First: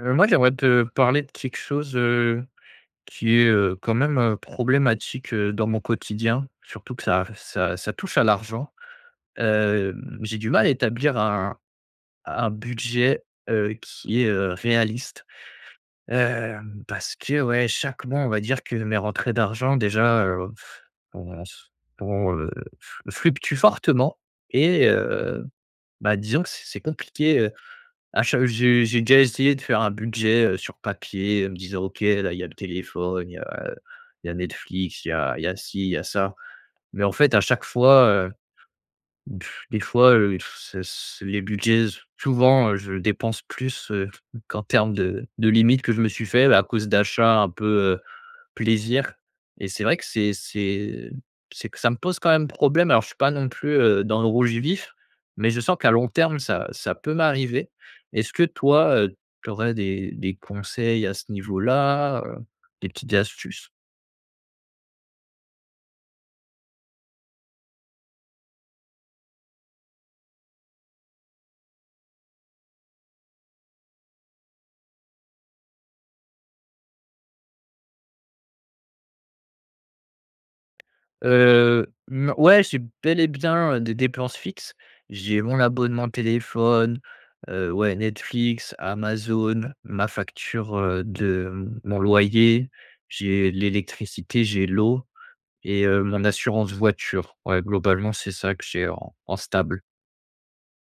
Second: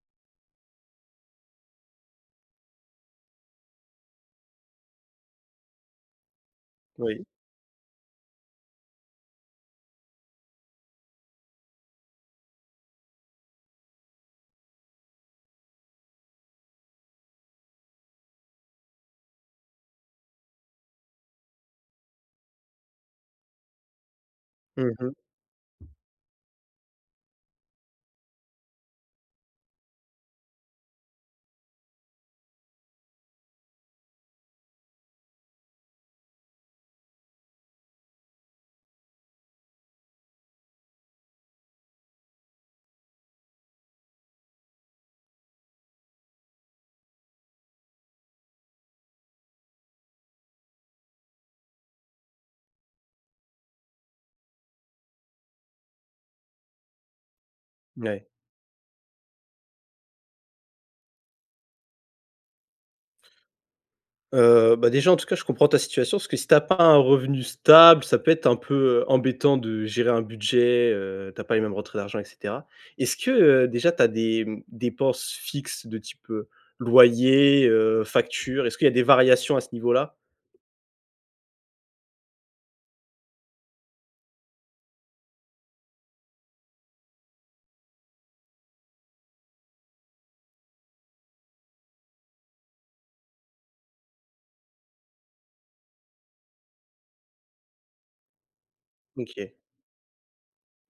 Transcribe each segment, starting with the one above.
Heu, moi, j'aimerais te parler de quelque chose, heu, qui est, heu, quand même, heu, problématique, heu, dans mon quotidien. Surtout que Oui. ça ça ça touche à l'argent. Hem, j'ai du mal à établir un un budget, heu, qui est, heu, réaliste. Hem, parce que ouais, chaque mois, on va dire que mes rentrées d'argent, déjà, heu, ont s ont, heu, flu fluctuent fortement et Mmh mh. heu, bah, disons que c c'est compliqué, heu, à cha heu, j'ai j'ai déjà essayé de faire un budget, heu, sur papier, heu, en me disant: «OK. Là, il y a le téléphone, heu, il y a il y a Netflix, il y a il y a ci, il y a ça» mais, en fait, à chaque fois, heu, des fois, heu, s s les budgets souvent, heu, je dépense plus, heu, qu'en termes de de limites que je me suis fait, à cause d'achats un peu, heu, plaisir. Et c'est vrai que c'est c'est c'est que ça me pose quand même problème. Alors je suis pas non plus, heu, dans le rouge vif, mais je sens qu'à long terme, ça ça peut m'arriver. Ouais. Est-ce que toi, heu, tu aurais des des conseils à ce niveau-là, heu, des petites astuces? Heu, bah, déjà, en tout cas je comprends ta situation, parce que si tu as pas un revenu stable, ça peut être un peu, heu, embêtant, de gérer un budget, heu. Tu as pas les mêmes rentrées d'argent et cetera. Est-ce que, heu, déjà, tu as des, hem, dépenses fixes de type, heu, loyer, heu, factures, est-ce qu'il y a des variations à ce niveau-là? Heu, non ouais, j'ai bel et bien, heu, des dépenses fixes. J'ai mon abonnement téléphone, heu, ouais, Netflix, Amazon, ma facture, heu, de mon loyer, j'ai l'électricité, j'ai l'eau et heu, mon assurance voiture. Ouais, globalement, c'est ça que j'ai en en OK. stable.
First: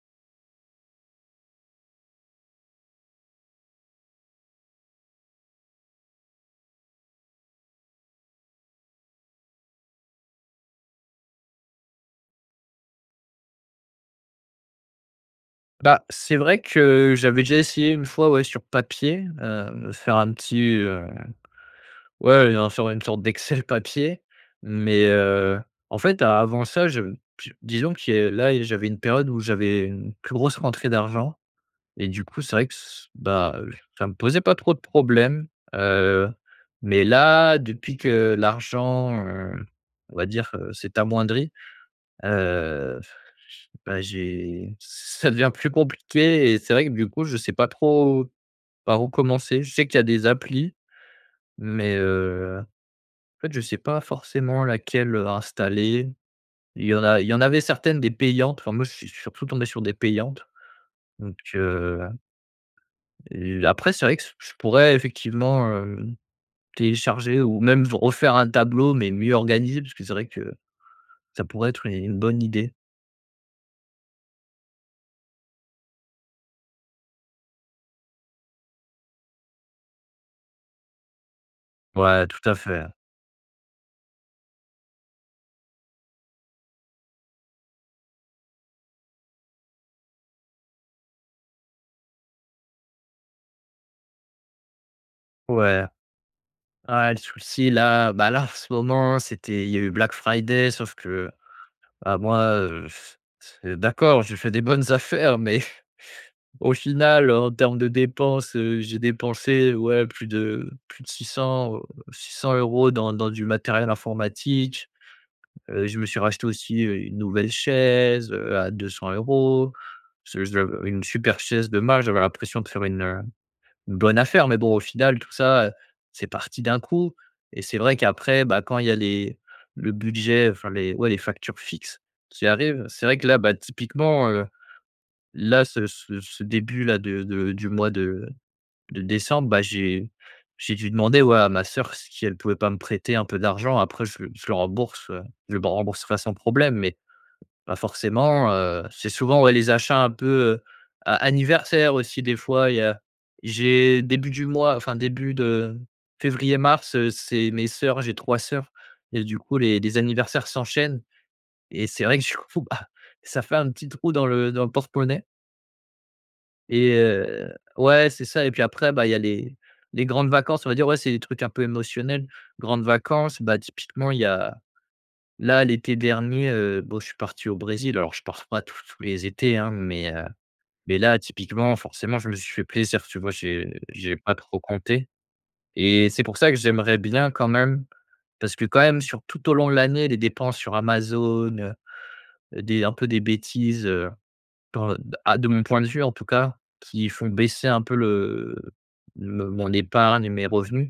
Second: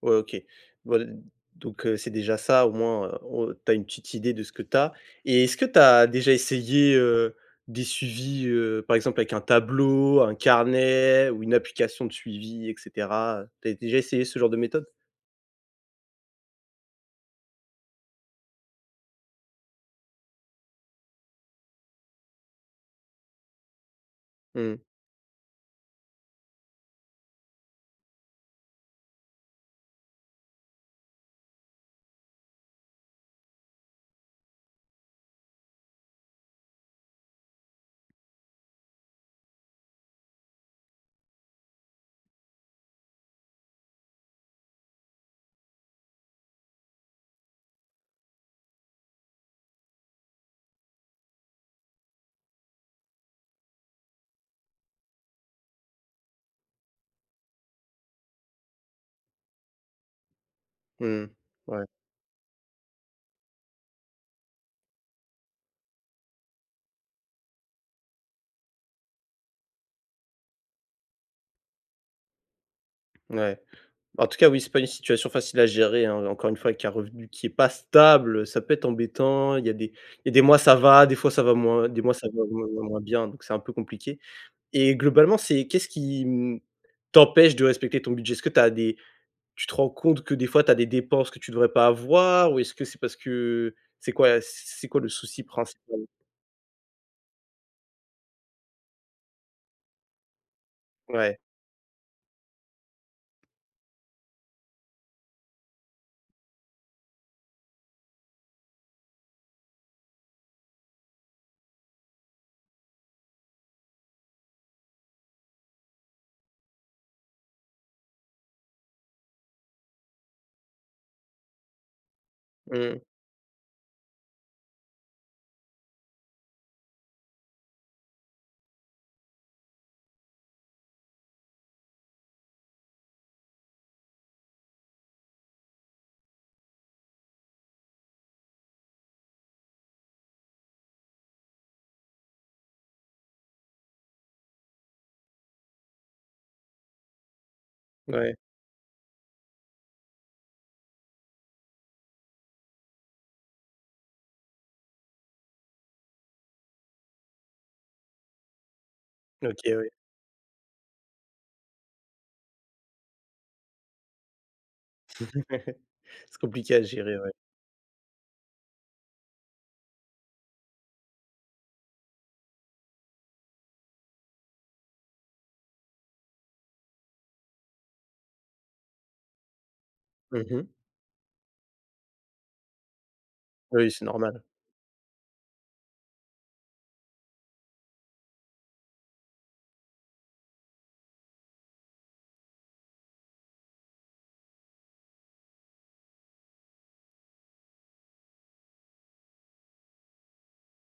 Ouais, OK. Voil donc heu, c'est déjà ça, au moins, heu, o tu as une petite idée de ce que tu as. Et est-ce que tu as déjà essayé, heu, des suivis, heu, par exemple avec un tableau, un carnet ou une application de suivi, et cetera, heu, tu as déjà essayé ce genre de méthode? Bah, c'est vrai que j'avais déjà essayé une fois, ouais, sur papier, heu, faire un petit, heu ouais, heu, un sur une sorte d'excel papier Mmh. mais heu, en fait avant ça, je je disons qui a là j'avais une période où j'avais une plus grosse rentrée d'argent et du coup c'est vrai que s bah, ça me posait pas trop de problème, heu, mais là depuis que l'argent, heu, on va dire, heu, c'est amoindri, heu, f ch bah, j'ai ça devient plus compliqué et c'est vrai que, du coup, je sais pas trop par où commencer. Je sais qu'il y a des applis mais heu, en fait, je sais pas forcément laquelle, heu, installer. Il y en a il y en avait certaines des payantes, enfin moi je suis je suis surtout tombé sur des payantes Mmh, donc ouais. heu et après c'est vrai que s je pourrais effectivement, heu, télécharger ou même v refaire un tableau mais mieux organisé parce que c'est vrai que ça pourrait être u une bonne idée. Ouais, bah, en tout cas oui, c'est pas une situation facile à gérer hein, encore une fois avec un revenu qui est pas stable ça peut être embêtant. Il y a des il y a des mois ça va, des fois ça va moins, des mois Ouais ça tout va à moins fait. moins bien. Donc c'est un peu compliqué et globalement c'est qu'est-ce qui, mmh, t'empêche de respecter ton budget? Est-ce que tu as des tu te rends compte que, des fois, tu as des dépenses que tu devrais pas avoir? Ou est-ce que c'est parce que c'est quoi c c'est quoi le souci Ouais. principal? Ah le souci là, bah, là en ce moment, c'était il y a eu Black Friday sauf que Ouais. bah, moi, heu, d'accord, je fais des bonnes affaires, mais au final en termes de dépenses, heu, j'ai dépensé, ouais, plus de plus de 600, heu, 600 € dans dans du matériel informatique, heu, je me suis racheté aussi, heu, une nouvelle chaise, heu, à 200 €, [unintelligible] une super chaise de marque. J'avais l'impression de faire une, Mmh. heu, une bonne affaire mais bon au final tout ça c'est parti d'un coup et c'est vrai qu'après, bah, quand il y a les le budget, enfin les ouais les factures fixes, qui arrivent. C'est vrai que là, bah, typiquement, heu, là ce ce ce début là, de de du mois de de décembre, bah, j'ai j'ai dû demander au à ma soeur, si elle pouvait pas me prêter un peu d'argent. Après, je le je le rembourse, heu je le rembourserai sans problème. Mais bah, Ouais. forcément, heu, c'est souvent, ouais, les achats un peu, heu, a anniversaires aussi des fois il y a j'ai début du mois enfin début de février, mars, heu, c'est mes soeurs. J'ai 3 soeurs et du OK, coup les ouais. les anniversaires s'enchaînent et c'est vrai que du coup, bah, ça fait un petit trou dans le dans le porte-monnaie. C'est compliqué à Et gérer, ouais. heu, ouais c'est ça et puis après, bah, il y a les les grandes vacances, on va dire. Ouais c'est des trucs un peu émotionnels, grandes vacances, bah, typiquement il y a là l'été dernier, heu, bon je suis parti au Brésil alors je pars pas tous tous les étés, hein, mais heu, Mmh mh. mais là typiquement, forcément, je me suis fait plaisir tu vois? J'ai Bah oui, c'est j'ai pas normal. trop compté et c'est pour ça que j'aimerais bien quand même. Parce que quand même, sur tout au long de l'année, les dépenses sur Amazon, heu heu, des un peu des bêtises, heu, p à de mon point de vue en tout cas qui font baisser un peu le me mon épargne et mes revenus,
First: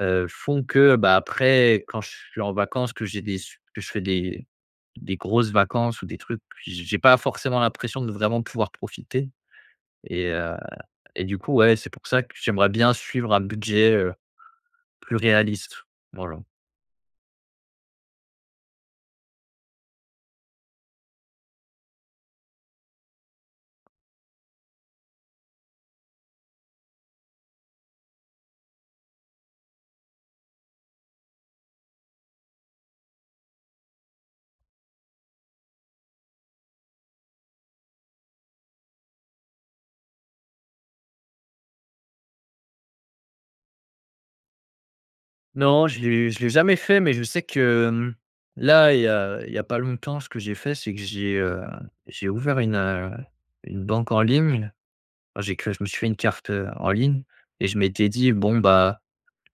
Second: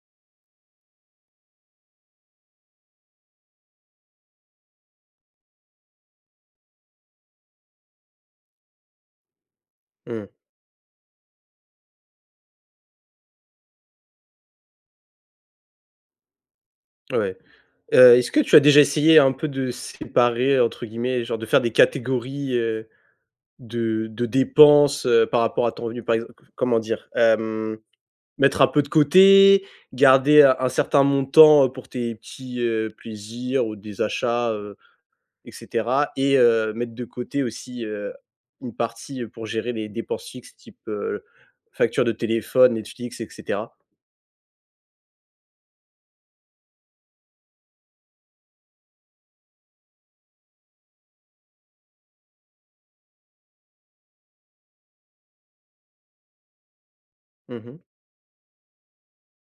heu, font que, bah, après quand je suis en vacances que j'ai des su que je fais des des grosses vacances ou des trucs, j j'ai pas forcément l'impression de vraiment pouvoir profiter et Mmh. heu et du coup ouais c'est pour ça que j'aimerais bien suivre un budget, heu, plus réaliste, voilà. Ouais, heu, est-ce que tu as déjà essayé un peu de «séparer» entre guillemets, genre de faire des catégories, heu, de de dépenses, heu, par rapport à ton revenu par exemp co comment dire? Hem, mettre un peu de côté, garder un un certain montant, heu, pour tes petits, heu, plaisirs ou des achats, heu et cetera et heu, mettre de côté aussi, heu, une partie pour gérer les dépenses fixes, type, heu, facture de téléphone, Netflix et cetera? Non, je l'ai je l'ai jamais fait, mais je sais que, mmh, là, il y a il y a pas longtemps, ce que j'ai fait, c'est que j'ai, heu, j'ai ouvert une, heu, une banque en ligne. Ah j'ai que je me suis fait une carte, heu, en ligne Mmh et je mh. m'étais dit: «Bon bah,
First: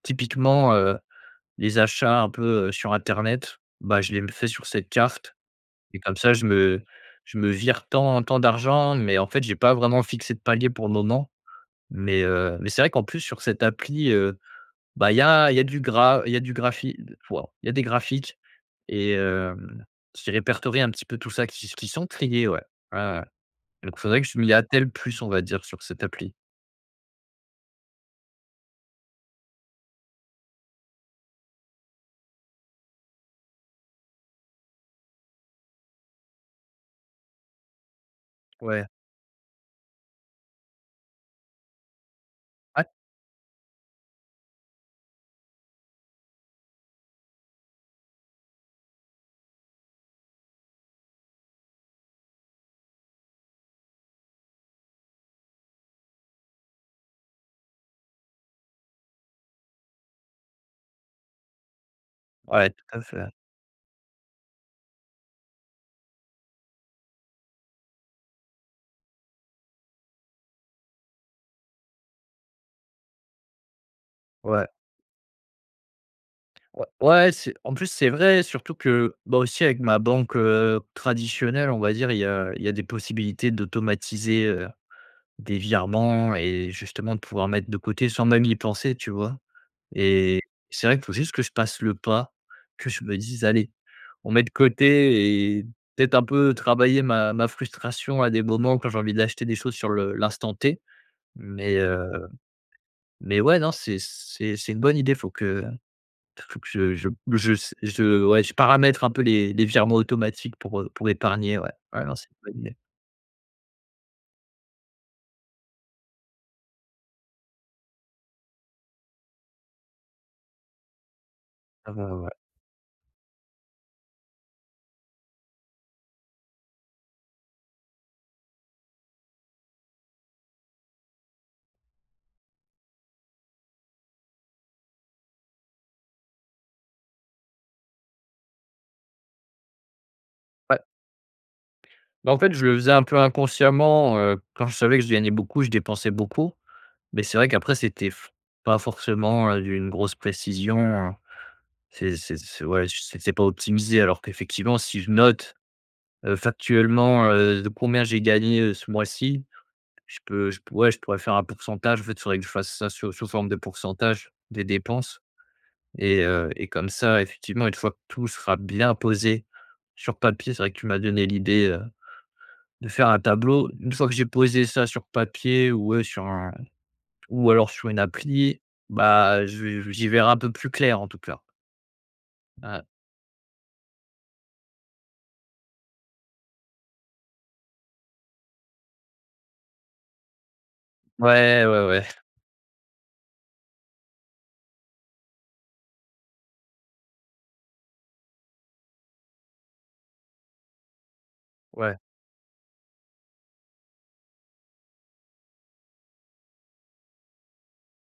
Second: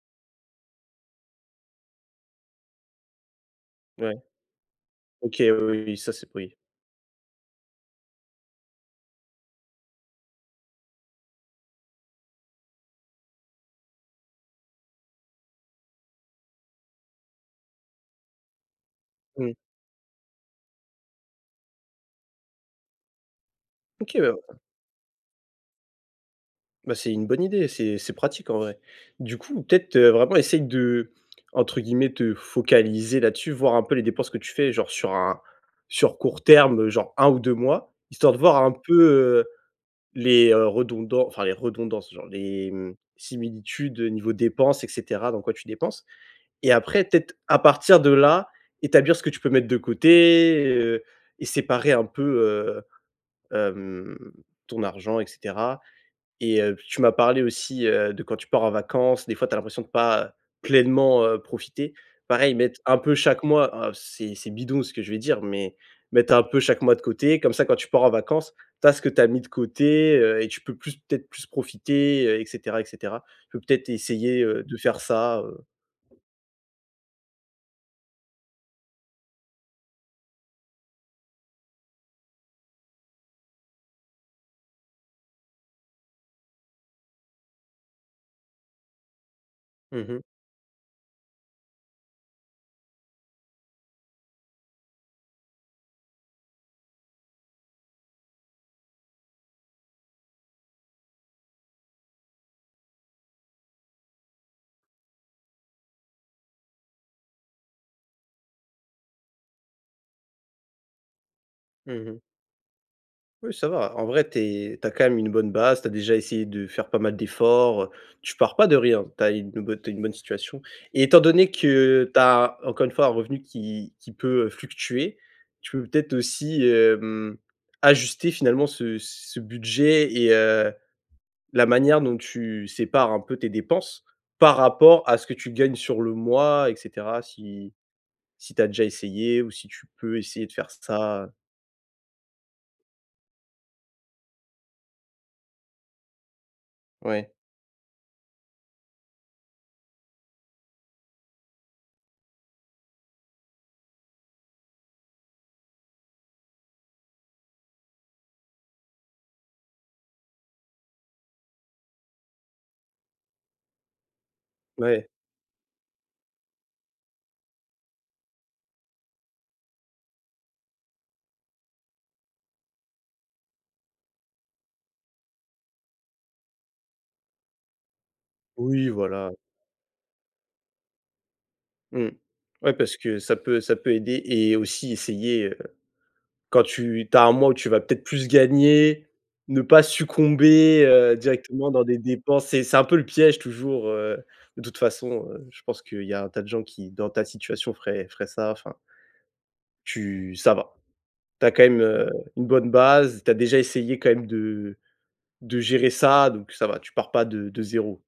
typiquement, heu, les achats un peu, heu, sur internet bah, je Ouais, les m fais sur cette carte» OK oui, oui, oui, et ça comme c'est ça je oui. me je me vire tant tant d'argent. Mais en fait j'ai pas vraiment fixé de palier pour le moment. Mais heu, mais c'est vrai qu'en plus sur cette appli, heu, bah il y a il y a du gra il y a du graphi d waouh il y a des graphiques et Mmh. hem, qui répertorient un petit peu tout ça. Qui s qui sont triés, ouais. Ouais, ouais. Donc OK faudrait que je m'y bah attelle plus, on va dire, sur cette appli. bah, c'est une bonne idée, c'est c'est pratique en vrai. Du coup peut-être, heu, vraiment essayer d'entre guillemets te «focaliser» là-dessus. Voir un peu les dépenses que tu fais, genre sur un sur court terme, heu, genre 1 ou 2 mois histoire de voir un Ouais. peu, heu, les, heu, redondan enfin les redondances, genre les Ouais. mmh, similitudes, heu, niveau dépenses et cetera. Dans quoi tu dépenses et après peut-être à partir de là, établir ce que tu peux mettre de côté, heu et séparer un peu, heu, hem, ton argent et cetera et heu puis tu m'as parlé aussi, heu, de quand tu pars en vacances. Des fois tu as l'impression de pas pleinement, heu, profiter. Pareil Ouais, mettre un tout à peu fait. chaque mois, heu, c'est c'est bidon ce que je vais dire mais mettre un peu chaque mois de côté, comme ça quand tu pars en vacances, tu as ce que tu as mis de côté, heu et tu peux plus peut-être plus profiter, heu et cetera et cetera. Tu peux, peut-être essayer, heu, Ouais. de faire ça, heu Ouais, ouais, c'est en plus c'est vrai, surtout que, bah, aussi avec ma banque, heu, traditionnelle, on va dire, il y a il y a des possibilités d'automatiser, heu, des virements et justement de pouvoir mettre de côté sans même y penser, tu vois? Mmh mh. Et c'est vrai qu'il faut juste que je passe le pas, que je me dise: «Allez, on met de côté» et peut-être un peu travailler ma ma frustration à des moments quand j'ai envie d'acheter des choses sur le l'instant T. Mais heu mais ouais non c'est c'est c'est une bonne idée faut que f faut que je je je s je ouais, je paramètres un peu les les virements automatiques pour, heu pour épargner ouais, Mmh ouais. Non mh. c'est une bonne idée. Oui ça va, en vrai, tu es tu as quand même une bonne base, tu as déjà essayé de faire pas mal d'efforts, heu, tu pars pas de rien. Tu as une, heu, bonne tu as une bonne situation et étant donné Ah que bah, tu ouais. as, encore une fois, un revenu qui qui peut, heu, fluctuer, tu peux peut-être aussi, heu mmh, ajuster finalement ce ce budget et heu, la manière dont tu sépares un peu tes dépenses? Par rapport à ce que tu gagnes sur le mois et cetera si si tu as déjà essayé ou si tu peux essayer de faire Ouais. ça? Bah en fait, je le faisais un peu inconsciemment, heu, quand je savais que je gagnais beaucoup, je dépensais beaucoup. Mais Ouais. c'est vrai qu'après, c'était f pas forcément, heu, d'une grosse précision. C'est c'est c'est ouais ch c'est c'est pas optimisé alors qu'effectivement, si je note, heu, factuellement, heu, de combien j'ai gagné, heu, ce mois-ci. Je peux je p ouais, je pourrais faire un pourcentage. En fait il faudrait que je fasse ça sous sous forme de pourcentage des Ouais. dépenses et heu et comme ça, effectivement une fois que tout sera bien posé sur papier, c'est vrai que tu m'as donné l'idée, heu, de faire un tableau. Une fois que j'ai posé ça sur papier ou ouais sur un ou alors sur une appli. Oui voilà. Bah je vais j'y verrai un peu plus clair, en tout cas. Mmh. Ouais Ah. parce que ça peut ça peut aider et aussi essayer, heu, quand tu tu as un mois où tu vas peut-être plus gagner, ne pas succomber, heu, Ouais, directement dans ouais, des ouais. dépenses et c'est un peu le piège toujours, heu, de toute façon. Je pense qu'il y a un tas de gens qui dans ta situation ferait ferait ça, enfin Tu ça va. Tu as quand même, Ouais. heu, une bonne base, tu as déjà essayé quand même de de gérer ça. Donc ça va tu pars pas de de 0.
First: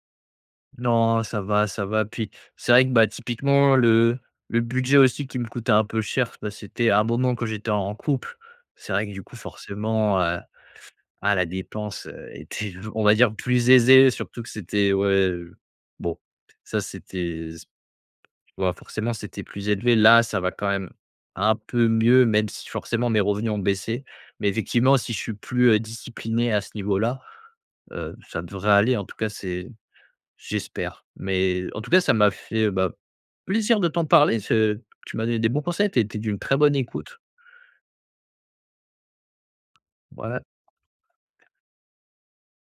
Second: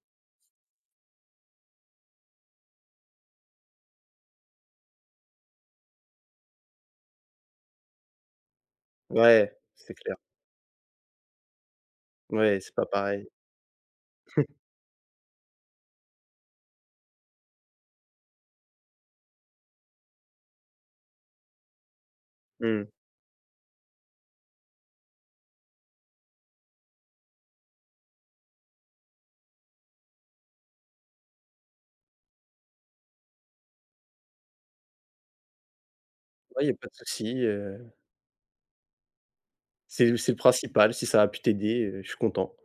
Non ça va, ça va, puis c'est vrai que, bah, typiquement le le budget aussi qui me coûtait un peu cher, bah, c'était un moment quand j'étais en couple. C'est vrai que du coup, Ouais, c'est clair. forcément, heu, ah la dépense Ouais, c'est était, pas on va pareil. dire, plus aisée, surtout que c'était ouais, bon ça c'était s tu vois? Forcément, c'était plus élevé, là, ça va quand même un peu mieux, même si Mmh. forcément mes revenus ont baissé. Mais effectivement si je suis plus, heu, discipliné à ce niveau-là, heu, ça devrait aller, en tout cas c'est j'espère. Mais en tout cas ça m'a fait, bah, plaisir de t'en parler et ce tu m'as donné des bons conseils, tu as été d'une très Ouais, il y a bonne pas de écoute. soucis, heu C'est le c'est le Ouais. principal si ça a pu t'aider, heu, je suis content.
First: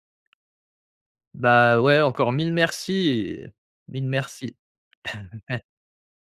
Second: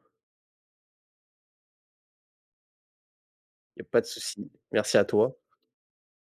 Bah, ouais, encore 1000 mercis et Il y a pas de 1000 souci, mercis. merci à toi.